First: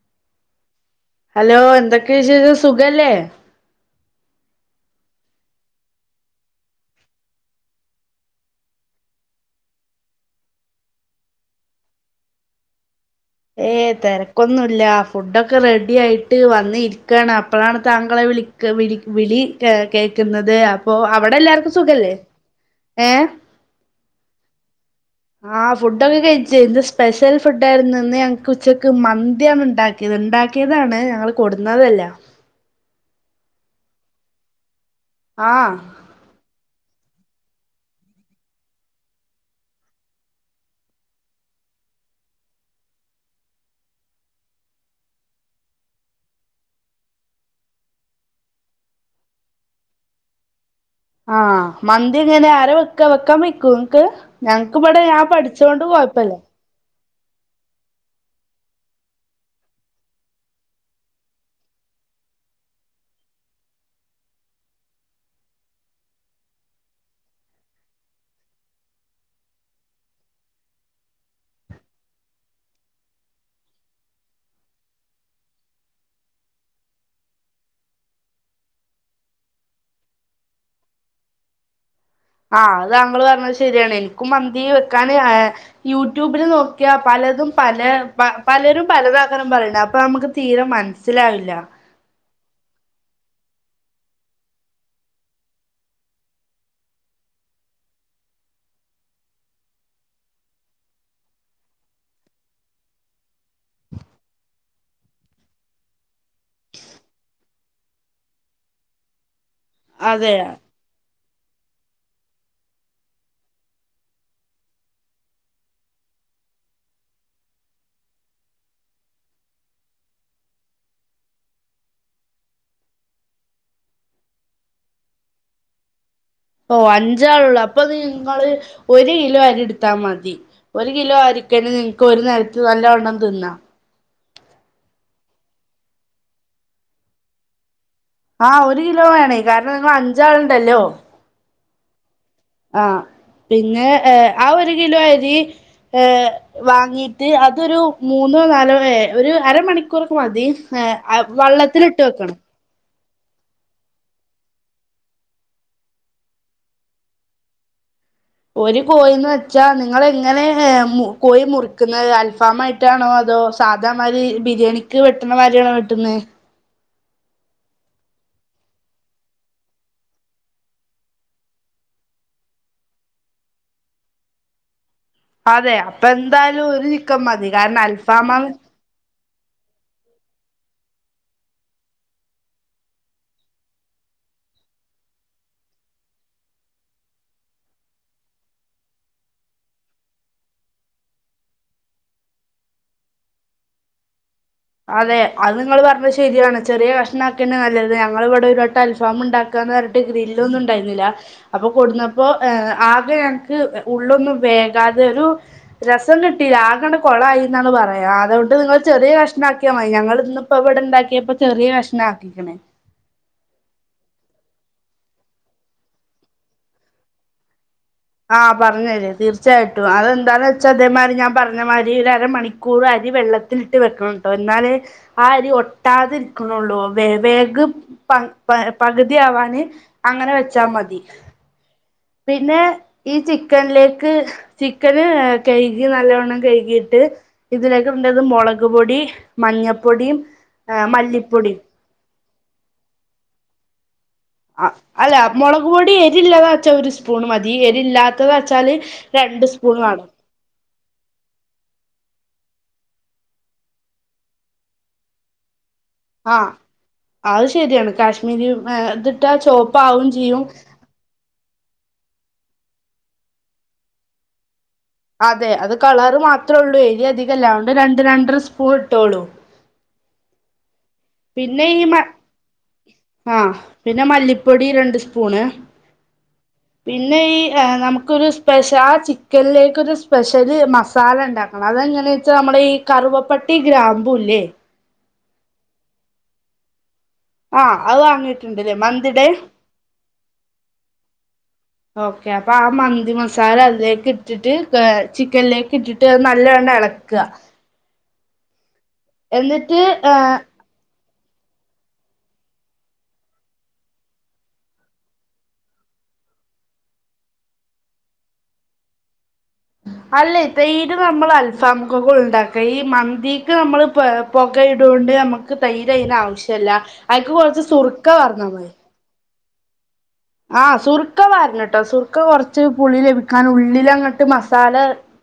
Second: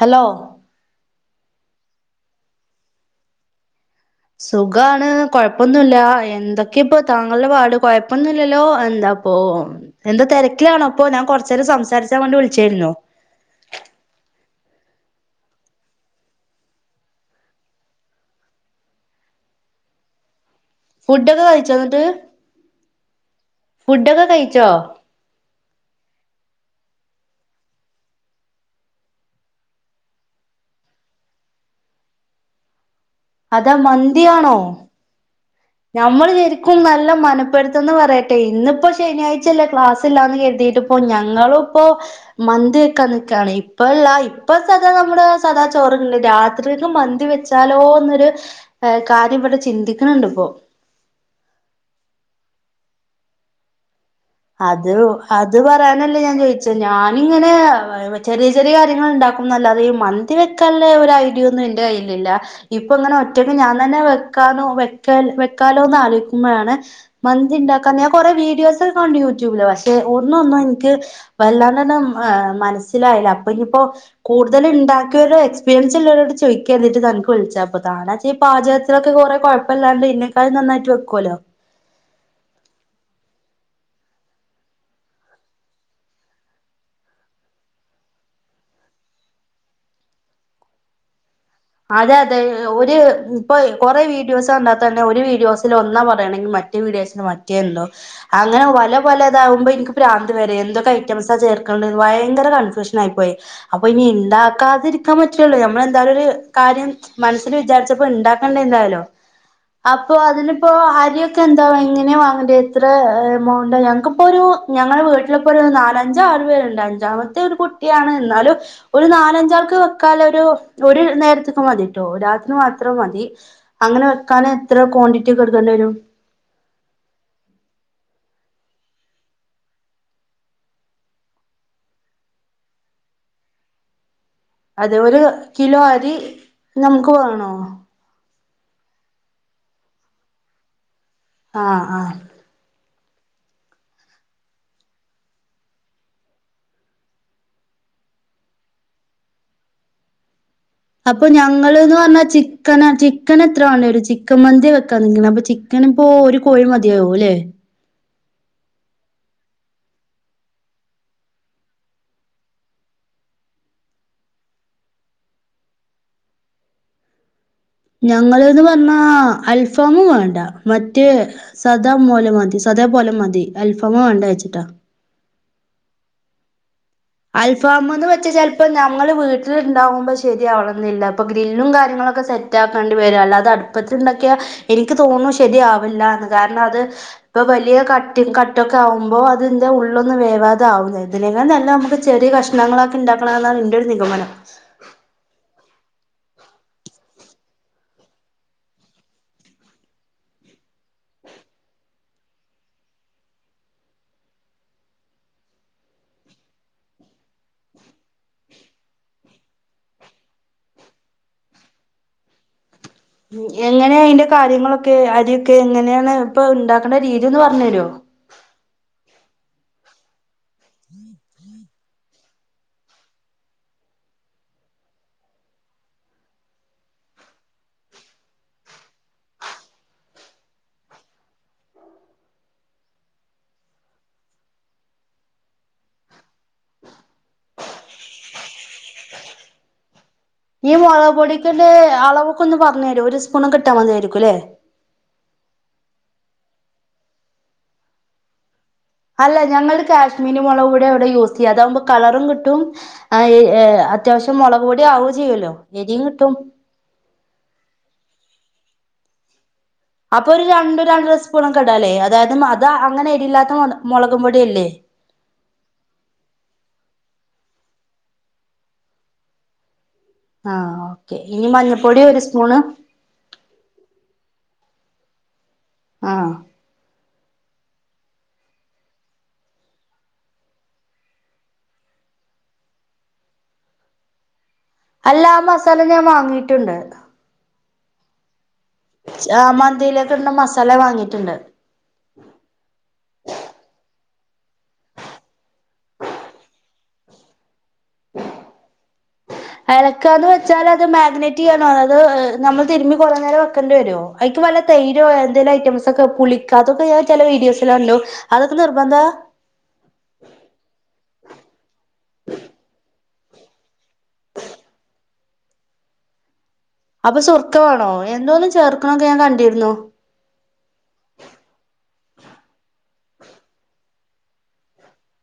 Hello hello എന്തൊക്കെ വിശേഷം സുഖല്ലേ സുഖാണ്, കൊഴപ്പൊന്നുമില്ല എന്തൊക്കേപ്പൊ താങ്കളുടെ പാട് കൊഴപ്പൊന്നുല്ലല്ലോ എന്താ ഓഹ് എന്താ തെരക്കിലാണോ ഇപ്പോ ഞാൻ കൊർച്ചേരം സംസാരിച്ചാവേണ്ടി വിൾച്ചേര്ന്നു ഏ തെരക്കൊന്നുല്ല ഫുഡൊക്കെ റെഡി ആയിട്ട് വന്നിരിക്കാണ്. അപ്പളാണ് താങ്കളെ വിളി ക്ക വിളി വിളി കേക്ക്‌ന്നത്, അപ്പൊ ഫുഡൊക്കെ കഴിച്ചോ അവടെല്ലാർക്കും എന്നിട്ട് സുഖല്ലേ ഏഹ് ഫുഡൊക്കെ കഴിച്ചോ? ആഹ് ഫുഡ്ക്കെ കഴിച്ച്. ന്ന് സ്പെഷ്യൽ ഫുഡായിരുന്നു. ഇന്ന് ഞങ്ങക്ക് ഉച്ചക്ക് മന്ത്യാണ് ണ്ടാ ക്യത്. ഇണ്ടാക്കിയതാണ് ഞങ്ങള് കൊട്ന്നതല്ല അതാ മന്തിയാണോ ആഹ് നമ്മള് ശരിക്കും നല്ല മനപ്പെരുത്തന്ന് പറയട്ടെ ഇന്ന്പ്പോ ശനിയാഴ്ചല്ലേ ക്ലാസ്സ്ലാന്ന് കെരുതിയിട്ട് പ്പൊ ഞങ്ങളുപ്പോ മന്തി വെക്കാൻ നിക്കാണ്. ഇപ്പളല്ല ഇപ്പ സദാ നമ്മുടെ സദാ ചോറന്നണ്ട് രാത്രികക്ക് മന്തി വെച് ചാലോ ന്നൊരു കാര്യം വടെ ചിന്തിക്ക്‌ണ് ണ്ട് പ്പൊ ആഹ് മന്ത്യെങ്ങനെ ആര വെക്കാ വെക്കാൻ വെയ്ക്കൂ ങക്ക് അതു അത് പറയാനല്ലേ ഞാൻ ചോയി ച്ചഹ്. ഞാനിങ്ങനെ ചെറിയ ചെറിയ കാര്യങ്ങൾണ്ടാക്കുന്നല്ലാതെ ഈ മന്തി വെക്കാള്ളെ ഒരഐഡിയൊന്നും ഇൻ ന്റെ കയ്യില്ലില്ല ഇപ്പൊങ്ങനെ ഒറ്റക്ക് ഞാൻ തന്നെ വെക്കോ വെക്ക വെക്കാലോന്നാലോയ്ക്കുമ്പളാണ് മന്തിണ്ടാക്കാന് ഞാൻ കൊറെ വീഡിയോസൊക്കെകണ്ടു യൂട്യൂബില് പക്ഷെ ഒന്നു ഒന്നും എനിക്ക് വല്ലാതണ്ട് ഏഹ് മനസ്സിലായില്ല അപ്പൊന്നിപ്പൊ കൂടുതല് ഉണ്ടാക്കിയവരുടെ എക്സ്പീരിയൻസ്ള്ളവരോട് ചോദിക്കരുതീറ്റ് തൻക്ക് വിൾച്ചാപ്പൊ താനാച് ഈ പാചകത്തിലൊക്കെ കൊറെ കൊഴപ്പല്ലാണ്ട് ഇന്നെക്കാളും നന്നായിട്ട് വെക്കോലോ ആഹ് അത് താങ്കള് പറഞ്ഞത് ശരിയാണ് എനിക്കും മന്തി വെക്കാന് ആ യൂട്യൂബില് നോക്കിയ പലതും പല പ പലരും പലതാക്കാരും പറയുന്ന അപ്പൊ നമുക്ക് തീരെ മനസ്സി സിലാവില്ല അതെ അതെ ഒരു ഇപ്പൊ കൊറെ വീഡിയോസ് കണ്ടാതന്നെ ഒരു വീഡിയോസിൽ ഒന്നാ പറയണെങ്കിൽ മറ്റേ റ്റേ വീഡിയോസില് മറ്റേ എന്തോ അങ്ങനെ പല പലതാകുമ്പോ എനിക്ക് ഭ്രാന്ത് വരു എന്തൊക്കെ ഐറ്റംസാ ചേർക്കേണ്ടത് ഭയങ്കര കൺഫ്യൂഷൻ ആയി പോയി അപ്പൊ ഇനി ഇണ്ടാക്കാതിരിക്കാൻ പറ്റുല്ലല്ലോ നമ്മളെന്തായാലും ഒരു കാര്യം മനസ്സിൽ വിചാരിച്ചപ്പോ ഇണ്ടാക്കണ്ടെന്തായാലോ അപ്പൊ അതെ അതിനിപ്പോ അരി ഒ ക്കെന്താ എങ്ങനെയെ വാങ്ങണ്ടേ എത്ര എമൗണ്ട് ഞങ്ങക്കിപ്പൊരു ഞങ്ങളു വീട്ടില ഇപ്പൊരു നാലഞ്ചാറു പേരുണ്ട് അഞ്ചാമത്തെ ഒരു കുട്ടിയാണ് എന്നാലും ഒരു നാലഞ്ചാൾക്ക് വെക്കാൽ ഒരു ഒരു നേരത്തെ ക്ക് മതിട്ടോ രാത്രി മാത്രം മതി അങ്ങനെ വെക്കാൻ എത്ര ക്വാണ്ടിറ്റി എടുക്കേണ്ടി വരും ഓ അഞ്ചാളുള്ളൂ അപ്പൊ നിങ്ങള് ഒരു കിലോ അരി എടുത്താ മതി ഒരു കിലോ അരിക്കെന് നിങ്ങക്ക് ഒരു നേരത്ത് നല്ല വണ്ണം തിന്നാ അതെ ഒരു കിലോ അരി നമുക്ക് വേണോ ആഹ് ഒരു കിലോ വേണേ കാരണം നിങ്ങൾ അഞ്ചാളുണ്ടല്ലോ ആഹ് ആഹ് ആ പിന്നെ ഏ ആ ഒരു കിലോ അരി ഏ വാങ്ങീട്ട് അതൊരു മൂന്നോ നാലോ ഏ ഒരു അര മണിക്കൂറൊക്കെ മതി അപ്പൊ ഞങ്ങള്ന്ന് വള്ളത്തിലിട്ട് പറഞ്ഞാ വെക്കണം ചിറ്റ് ചിക്കന ചിക്കൻ എത്ര ആണ് ഒരു ചിക്കൻ മന്തി വെക്കാനിങ്ങനെ അപ്പൊ ചിക്കൻ ഇപ്പോ ഒരു കോഴി മതിയാവോല്ലേ ഒരു കോഴന്ന് വെച്ചാ നിങ്ങളെങ്ങനെ കോഴി മുറിക്കുന്നത് അൽഫാമായിട്ട് ക്കാണോ അതോ സാദാമാതിരി ബിരിയാണിക്ക് വെട്ടണ മാതിരിണോ വെട്ടുന്നേ ഞങ്ങള്ന്ന് പറഞ്ഞാ അൽഫാമ് വേണ്ട മറ്റേ സദാ പോലെ മതി സദാ പോലെ മതി അൽഫാം വേണ്ടാ വെച്ചിട്ടാ അതെ അപ്പൊ എന്തായാലും ഒരു ചി അൽഫാമ്ന്ന് വെച്ചാ ചിലപ്പോ ഞങ്ങള് വീട്ട ട്ടില് ഇണ്ടാകുമ്പോ ശരിയാവണംന്നില്ല ഇപ്പൊ ഗ്രില്ലും കാര്യങ്ങളൊക്കെ സെറ്റ് ആക്കേണ്ടി വരും അല്ലാതെ അടുപ്പത്തി ഉണ്ടാക്കിയ എനിക്ക് തോന്നുന്നു ശരിയാവില്ല എന്ന് കാരണം അത് ഇപ്പൊ വലിയ കട്ടിങ് കട്ടൊക്കെ ആകുമ്പോൾ അതിന്റ ഉള്ളൊന്നും വേവാതെ ആവുന്ന ഇതിനെക്ക നല്ല നമുക്ക് ചെറിയ കഷ്ണങ്ങളൊക്കെ ഉണ്ടാക്കണന്നാണ് എന്റെ ഒരു നിഗമനം അതെ അത് നിങ്ങള് പറഞ്ഞത് ശരിയാണ് ചെറിയ കഷ്ണം ആക്കേണേ നല്ലത് ഞങ്ങൾ ഇവിടെ ഒരുവട്ടം അൽഫാം ഉണ്ടാക്ക ക്കാന്ന് പറഞ്ഞിട്ട് ഗ്രില്ലൊന്നും ഉണ്ടായിരുന്നില്ല അപ്പൊ കൊണ്ടന്നപ്പോ ഏ ആകെ ഞങ്ങക്ക് അ ഉള്ളൊന്നും വേകാതെ ഒരു രസം കിട്ടിയില്ല ആകണ്ട് കൊളായി എന്നാണ് പറയാം അതുകൊണ്ട് നിങ്ങൾ ചെറിയ കഷ് ണാക്കിയാ മതി ഞങ്ങള് ഇന്നിപ്പോ ഇവിടെ ഇണ്ടാക്കിയപ്പോ ചെറിയ കഷണാക്കിക്കണ് ഉം എങ്ങനേ ഇയിന്റെ കാര്യങ്ങളൊക്കെ അരിയൊക്കെ എങ്ങനെയാണ് ഇപ്പൊ ഉണ്ടാക്കണ്ട രീതിന്ന് പറഞ്ഞരോ ആഹ് പറഞ്ഞരാം തീർച്ചയായിട്ടും അതെന്താന്ന് വെച്ചാ അതേമാരി ഞാൻ പറഞ്ഞ് ഞ്ഞമാരി ഒരമണിക്കൂർ അരി വെള്ളത്തിലിട്ട് വെക്കണം കേട്ടോ എന്നാലെ ആ അരി ഒട്ടാതിരിക്കുണുള്ളൂ വേ വേക് പക് പകുതിയാവാന് അങ്ങനെ വെച്ചാ മതി പിന്നെ ഈ ചിക്കനിലേക്ക് ചിക്കന് കഴ്കി നല്ലോണ്ണം കഴ്കിട്ട് ഇതിലേക്ക് ഇടേണ്ടത് മുളക് പൊടി മഞ്ഞപ്പൊടിയും ഈ ഏഹ് മുളക് മല്ലിപ്പൊടിയും പൊടിക്കിന്റെ അളവക്ക ഒന്ന് പറഞ്ഞു തരോ ഒരു സ്പൂണൊക്കെ ഇട്ടാ മതിയായിരിക്കുല്ലേ ആഹ് അല്ല മുളക് പൊടി എരി ഇല്ലാത വെച്ചാൽ ഒരു സ്പൂൺ മതി എരില്ലാത്തതാ വെച്ചാല് അല്ല ഞങ്ങള് കാശ്മീരി മുളക കൂടെ അവിടെ യൂസ് ചെയ്യാം അതാകുമ്പോ കളറും കിട്ടും ആഹ് അത്യാവശ്യം മുളക് പൊടി ആവുകയും ചെയ്യുമല്ലോ ആഹ അത് ശരിയാണ് കാശ്മീരി ഇതിട്ടാ ചോപ്പ അപ്പൊ ഒരു രണ്ട രണ്ടര സ്പൂണ ഒക്കെടാലേ അതായത് അത് അങ്ങനെ എരിയില്ലാത്ത മുളകും പൊടിയല്ലേ അതെ അത് കളറ് മാത്രേ ഉള്ളൂ എരി അധികല്ല അതുകൊണ്ട് രണ്ട് രണ്ടര സ്പൂൺ ഇട്ടുള്ളൂ ആഹ് ഓക്കേ ഇനി പിന്നെ ഈ മഞ്ഞൾപ്പൊടി മ ഒരു സ്പൂണ് ആഹ് പിന്നെ മല്ലിപ്പൊടി രണ്ട് സ്പൂണ് ആഹ് പിന്നെ ഈ നമുക്കൊരു സ്പെഷ്യൽ ആ ചിക്കനിലേക്കരു സ്പെഷ്യല് മസാല ഉണ്ടാക്കും അതെങ്ങനെ വെച്ചാ നമ്മുടെ ഈ കറുവപ്പെട്ടി ഗ്രാമ്പവും ഇല്ലേ അല്ല ആഹ് മസാല ഞാൻ വാങ്ങിയിട്ടുണ്ട് ആഹ് അത്‌ വാങ്ങി ഉണ്ടലെ മ മന്തിയിലേക്ക് ഇടുന്ന മസാല വാങ്ങിയിട്ടുണ്ട്. ഓക്കെ അപ്പൊ ആ മന്തി മസാല അതിലേക്ക് ഇട്ടിട്ട് ചിക്കനിലേക്ക് ഇട്ടിട്ട്. ന്നിട്ട് അത് നല്ലംട് ഇളക്ക. എന്നിട്ട് എളക്കാന്ന് ഏഹ് വെച്ചാൽ അത് മാഗ്നേറ്റ്. ണോ അതോ നമ്മൾതിരുമ്മി കുറെ നേരം വെക്കേണ്ടി വരോ. അതിക്ക് വല്ല തൈരോ എന്തെങ്കിലും ഐറ്റംസ് ഒക്കെ പളി അതൊക്കെ ഞൻ ചില വീഡിയോസിലെ കണ്ടു അതൊക്കെ നിർബന്ധ. അല്ല ഇതൈര് നമ്മൾ അൽഫാമക്കൊക്കെ ഉണ്ടാക്ക ഈ മന്തിക്ക് നമ്മൾ ഇപ്പ പുക ഇടുകൊണ്ട് നമുക്ക് തൈരന് ആവശ്യമല്ല. അപ്പൊ സുർക്കമാണോ എന്തോന്നും ചേർക്കണൊക്കെ ഞാൻ കണ്ടിരുന്നു. ആഹ് സുർക്ക പരണംട്ടോ സുർക്ക കുറച്ച് പുളി ലഭിക്കാൻ ഉള്ളിലങ്ങട്ട് മസാല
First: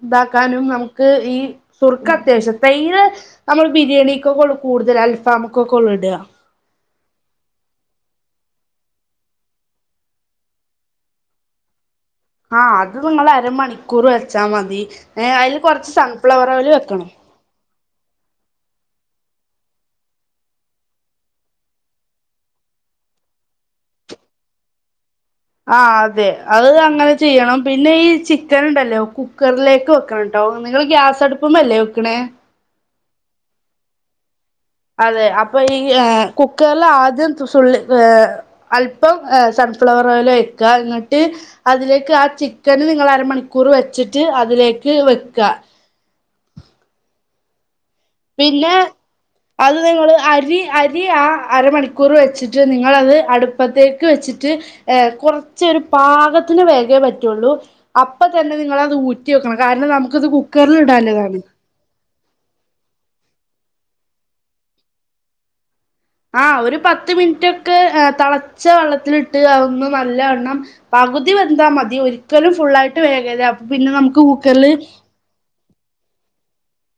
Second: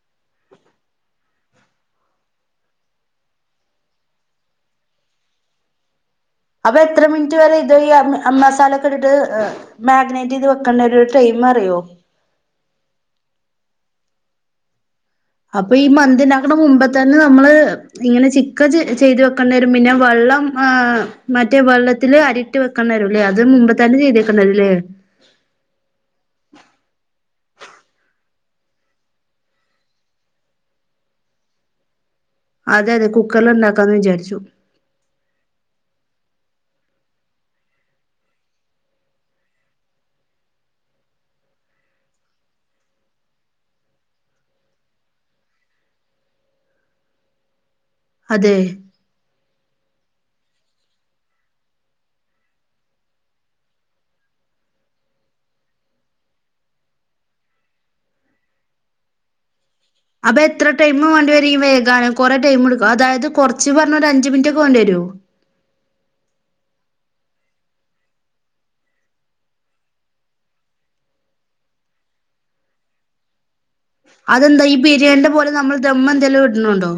ഇതാക്കാനും നമുക്ക് ഈ സുർക്ക അത്യാവശ്യം. തൈര് നമ്മള് ബിരിയാണിക്കൊള്ളൂ കൂടുതൽ അൽഫാമക്കൊക്കെ കൊള്ളൂ ഇട. അപ്പൊ എത്ര മിനിറ്റ് വരെ ഇത് യ്യാ മസാല ഒക്കെ ഇട്ടട്ട്. മാഗ്നേറ്റ് ചെയ്ത് വെക്കേണ്ട രു ടൈയിം അറിയോ? ആഹ അത് നിങ്ങൾ അരമണിക്കൂർ വെച്ചാ മതി ഏഹ് അതിൽ അപ്പൊ ഈ കുറച്ച് മന്തി സൺഫ്ലവർ ഉണ്ടാക്കണ ഒയിൽ മുമ്പേ വെക്കണം. തന്നെ നമ്മള് ഇങ്ങനെ ചിക്ക ചെയ്ത് വെക്കേണ്ട വരും പിന്നെ വെള്ളം ആഹ് മറ്റേ വെള്ളത്തില് അരി വെക്കണ്ടെരും അല്ലേ അത് മുമ്പ് തന്നെ ചെയ്തക്കണ്ടിരോ അല്ലേ. ആഹ് അതെ അത് അങ്ങനെ ചെയ്യണം പിന്നെ ഈ ചിക്കൻ ഉണ്ടല്ലോ കുക്കറിലേക്കോ വക്കണ ട്ടോ നിങ്ങൾ ഗ്യാസടുപ്പല്ലേ വെക്കണ്. അതെ അതെ കുക്കറൽ ഉണ്ടാക്കാന്ന് വിചാരിച്ചു. അതെ അപ്പൊ ഈ കുക്കർല ആദ്യം തുള്ളി. അല്പം സൺഫ്ലവർ ഓയില് ഒയ്ക്കാ ന്നട്ട്. അതിലേക്ക് ആ ചിക്കന് നിങ്ങൾ അരമണിക്കൂർ വെച്ചിട്ട് അതിലേക്ക് വെക്ക. അതെ പിന്നെ അത് നിങ്ങൾ അരി അരി ആ അരമണിക്കൂർ വെച്ചിട്ട് നിങ്ങളത് അടുപ്പത്തേക്ക് വെച്ചിട്ട്. ഏഹ് കുറച്ച് ഒരു പാകത്തിന് വേഗ് യേ പറ്റുള്ളൂ. അപ്പൊ തന്നെ നിങ്ങള അത് ഊറ്റി വെക്കണം കാരണം നമുക്ക് അപ്പൊ എത്ര ടൈം വേണ്ടി വരും വേകാൻ കുറേ ടൈമ് ടുക്കു അതായത് കുറച്ച് പറഞ്ഞഞ് അഞ്ച് മിനിറ്റ് ഒക്കെ വേണ്ടി വരോ ആഹ ഒരു പത്ത് മിനിറ്റ്ക്കെ തിളച്ച വെള്ളത്തിലിട്ട് ഒന്നും നല്ലവണ്ണം. പകുതി വെന്താൽ മതി ഒരിക്കലും ഫുള്ളായിട്ട് വേഗരുത്. അതെന്താ ഈ ബിരിയാണിയുടെ പോലെ നമ്മൾ ദമ്മ് എന്തേലും ഇട്ണ് ണ്ടോ?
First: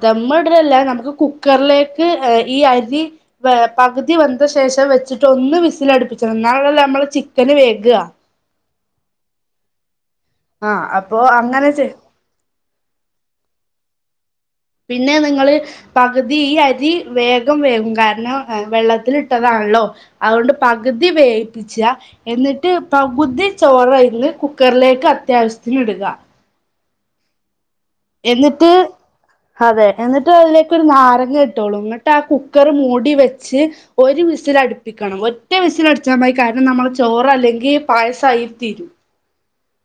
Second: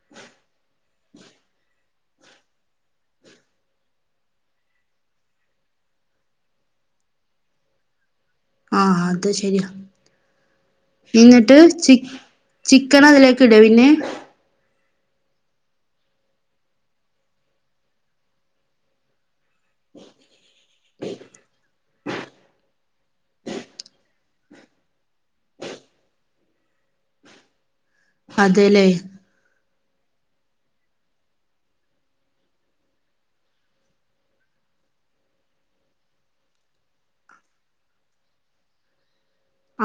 ദമ്മ് ഇടല്ല നമുക്ക് കുക്കറിലേക്ക് ഈ അരി. പകുതി വെന്തശേഷം വെച്ചിട്ട് ഒന്ന് വിസൽടിപ്പിച്ചണം എന്നാല്ല ലോ നമ്മള് ചിക്കന് വേഗാ. ആഹ് അത് ശരിയാ ആഹ് അപ്പൊ എന്നിട്ട് അങ്ങനെ ചെ ചി ചിക്കൻ അതിലേക്ക് ഇട പിന്നെ പിന്നെ നിങ്ങള് പകുതി ഈ അരി വേഗം വേകും കാരണം വെള്ളത്തിൽ ഇ ട്ടതാണല്ലോ അതുകൊണ്ട് പകുതി വേവിപ്പിച്ച. എന്നിട്ട് പകുതി ചോറ് അയ്ന്ന് കുക്കറിലേക്ക് അത്യാവശ്യത്തിന് ഇടുക. എന്നിട്ട് അതെല്ലേ അതെ എന്നിട്ട് അതിലേക്കൊ ഒരു നാരങ്ങ ഇട്ടളൂ എന്നിട്ട് ആ കുക്കർ മൂടി വെച്ച്. ഒരു വിസില അടുപ്പിക്കണം ഒറ്റ വിസൽ അടിച്ചാമതി കാരണം നമ്മള ചോറ് അല്ലെങ്കിൽ പായസമായി തീരും.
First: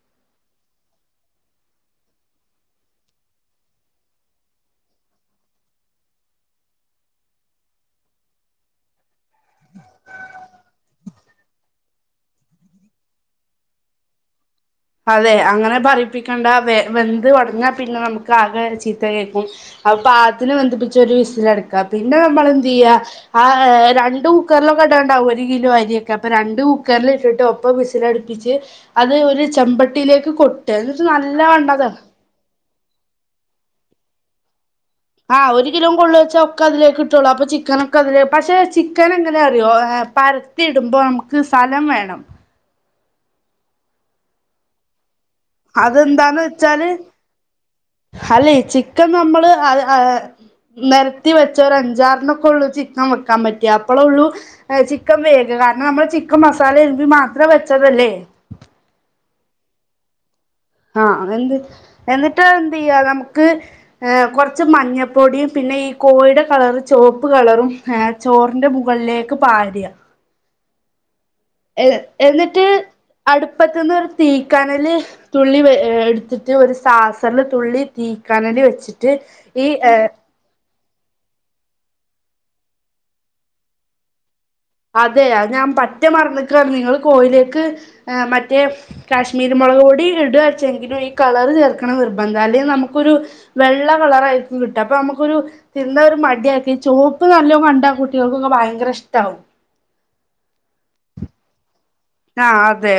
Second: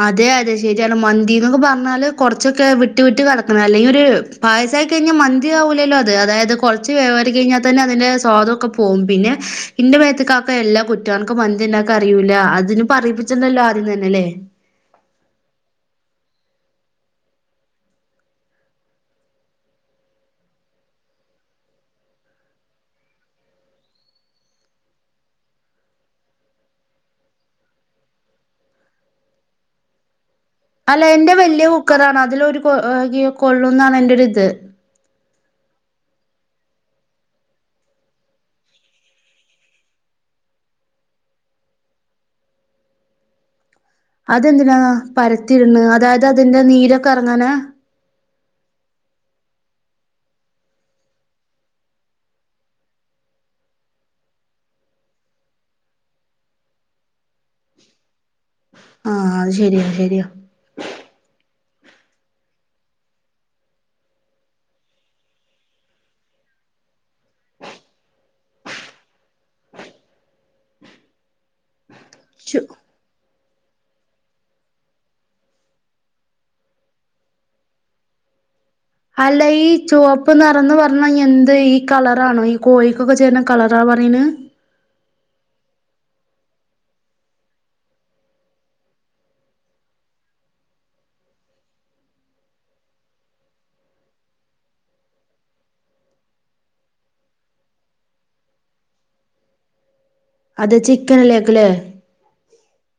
അതെ അതെ ശരിയാണ് മന്തി എന്നൊക്കെ പറഞ്ഞാല് കൊറച്ചൊക്കെ വിട്ട് വിട്ട് കിടക്കണം. അല്ലെങ്ക ഒരു പായസമായി കഴിഞ്ഞാൽ മന്തി ആവൂല്ലല്ലോ അത് അതായത് കുറച്ച് വേവ് റി കഴിഞ്ഞാൽ തന്നെ അതിന്റെ സ്വാദ് ക്കെ പോകും. പിന്നെ ഇന്റെ മേത്ത്ക്ക ആക്കും എല്ലാ കുറ്റുകാർക്കും മന്തി ഉണ്ടാക്കൻ അറിയുല്ല അതിന് പറയിപ്പിച്ചണ്ടല്ലോ ആദ്യം തന്നെ അല്ലേ? അതെ അങ്ങനെ പറപ്പിക്കണ്ട വെ വെന്ത് ഒടഞ്ഞാൽ പിന്നെ നമുക്ക് ആകെ ചീത്ത കേൾക്കും. അപ്പ പാത്തിന് വന്ത്പ്പിച്ച ഒരു വിസില എടിക്ക പിന്നെ നമ്മള് എന്ത് ചെയ്യാ. ആഹ് രണ്ട് കുക്കറിലൊക്കെടണ്ടാവകും ഒരു കിലോ അരിയൊക്കെ അപ്പൊ രണ്ടു കുക്കറൽ ഇട്ടിട്ട്. ഇപ്പൊ വിസിലടിപ്പിച്ച് അത് ഒരു ചെമ്പട്ടിയിലേക്ക് കൊ അല്ല എന്റെ വെല്ല്യേ കുക്കറാണ് അതിലൊരു കൊള്ളുന്നാണ് എന്റൊരിത് ആഹ് ഒരു കിലോ കൊള്ളുച്ച ഒക്കെ അതിലേകിട്ടോള്ളു. അപ്പൊ ചിക്കനൊക്കെ അതില്, പക്ഷെ ചിക്കൻ എങ്ങനെ അറിയോ പര ത്തിടുമ്പോ അമ്മക്ക് സ്ഥലം വേണം അതെന്തിനാ പരത്തിരുന്ന് അതായത് അതിന്റെ നീരൊക്കെ എറങ്ങാനാ? അല്ലെയ് ചിക്കൻ നമ്മള് അത് അ നെരത്തി വെച്ച ഒരഞ്ചാറണൊക്കൊള്ളൂ ചിക്കൻ വെക്കാൻ പറ്റിയ അപ്പളൊള്ളൂ ഏഹ് ചിക്കൻ വേഗ കാരണം നമ്മള് ചിക്കൻ മസാല എരുമ്പി മാത്രം വെച്ചതല്ലേ? ആഹ് അത് ശരിയ ശരിയാ. ആഹ് എന്ത് എന്നിട്ട് എന്ത്യ്യാ നമുക്ക് കൊറച്ച് മഞ്ഞപ്പൊടിയും പിന്നെ ഈ കോഴിടെ കളറ് ചുവപ്പ് കളറും ഹേ ചോറിന്റെ മുകളിലേക്ക് പാരാ ഏ എന്നിട്ട് ശോ അടുപ്പത്ത്ന്ന് ഒരു തീക്കനല് തുള്ളി വെ എടുത്തിട്ട് ഒരു സാസറില് തുള്ളി തീക്കാനൽ വെച്ചിട്ട് അല്ല ഈ ചോപ്പ പ്പ് നെറംന്ന് പറഞ്ഞാൽ എന്ത് ഈ കളറാണോ? ഈ കോയിക്കൊക്കെ ചേരുന്ന കളറാ പറീണ് അതെ അത് ഞാൻ പറ്റേ മറന്നിക്കാണ്. നിങ്ങള് കോയിലേക്ക് ഏ മറ്റേ കാശ്മീരി മൊളക് പൊടി ഇടാച്ചെങ്കിലും ഈ കളർ ചേർക്കണ നിർബന്ധ. അല്ലെങ്കിൽ നമുക്കൊരു വെള്ള കളറായിരിക്കും കിട്ട അപ്പൊ നമുക്കൊരു തിന്ന ഒരു മടിയാക്കി ഈ ചോപ്പ് നല്ലോ കണ്ടാ കുട്ടേൾക്കൊക്കെ ഭയങ്കര ഇഷ്ട്ടാകും അത് ചിക്കനിലേക്ക്ല്ലേ? ആഹ് അതെ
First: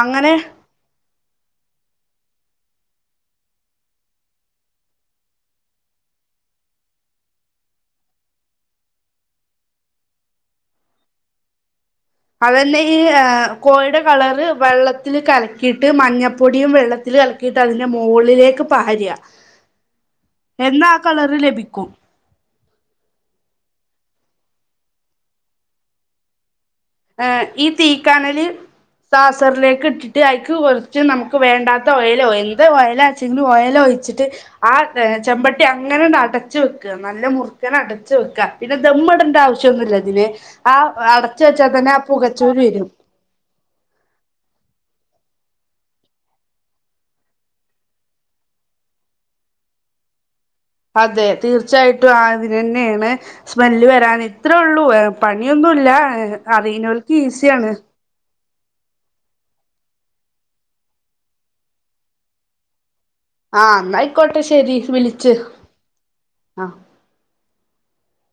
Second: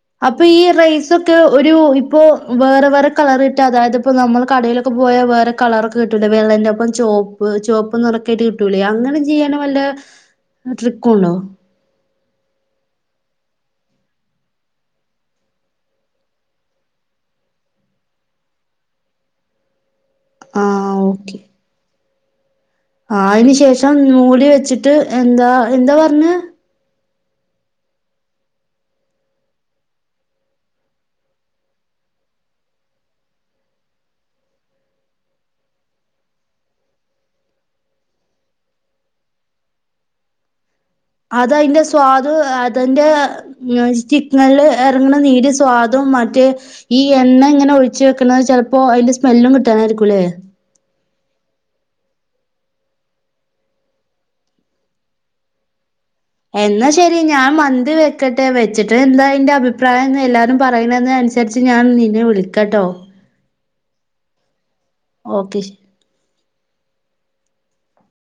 അങ്ങനെ അപ്പൊ ഈ ട്രൈസൊക്കെ ഒരു ഇപ്പോ വേറെ വേറെ കളറിട്ട് അതായത് ഇപ്പോ നമ്മള് കടയിലൊക്കെ പോയ വേറെ കളറൊക്കെ കിട്ടൂലെ, വെള്ളന്റെറപ്പം ചോപ്പ്, ചോപ്പ് നെറൊക്കെയിട്ട് കിട്ടൂലേ അങ്ങനെ ചെയ്യാനും വല്ലേ? ട്രിക്കുണ്ടോ? അതന്നെ ഈ ഏ കോഴിടെ കളറ് വെള്ളത്തില് കലക്കിയിട്ട് മഞ്ഞപ്പൊടിയും വെള്ളത്തിൽ കലക്കി ക്കിയിട്ട് അതിൻ്റെ മോളിലേക്ക് പാരാ എന്നാ ആ കളറ് ലഭിക്കും ആഹ് അയിന് ശേഷം നൂല് വെച്ചിട്ട് എന്താ എന്താ പറഞ്ഞെ ഏഹ് ഈ തീക്കനല് സാസറിലേക്ക് ഇട്ടിട്ട് അയ്ക്ക് കൊറച്ച് നമുക്ക് വേണ്ടാത്ത ഓയിലോ എന്ത് ഓയലാ [unintelligible] ഒയലൊയിച്ചിട്ട് ആ ചെമ്പട്ടി അങ്ങനാണ്ട് അടച്ച് വെക്ക നല്ല മുറ്ക്കനെ അടച്ച് വെക്ക പിന്നെ ദമ്മ്ടണ്ട ആവശ്യോന്നുല്ല ഇതിന് ആ അടച്ച് വെച്ച അയിന്റെ സ്വാദ് അതിന്റെ നൊണ്സ്റ്റിക്ക്നല് എറങ്ണ നീര് സ്വാദും മറ്റേ ഈ എണ്ണ ഇങ്ങനെ ഒഴിച്ച് വെക്ക്ണത് ചെലപ്പോ അയിന്റെ സ്മെല്ലും കിട്ടാനായിരിക്കുംല്ലേ? അതെ തീർച്ചയായിട്ടും ആ ഇതിനെന്നാണ് സ്മെല്ല് വെരാന് ഇത്രേ ഒള്ളൂ ഏ പണിയൊന്നുല്ല എന്നാ അറിയുന്നോൽക്ക് ശെരി ഞാൻ ഈസിയാണ് മന്തി വെ ക്കട്ടെ വെച്ചിട്ട് എന്താ അയിൻ്റെ അഭിപ്രായംന്ന് എല്ലാവരും പറയണതിനനുസരിച്ച് ഞാൻ നിന്നെ വിളിക്കട്ടോ ആഹ് ഇന്നാ അയിക്കോട്ടെ ശെരി വിളിച്ച് ഓക്കെ ശരി ആഹ്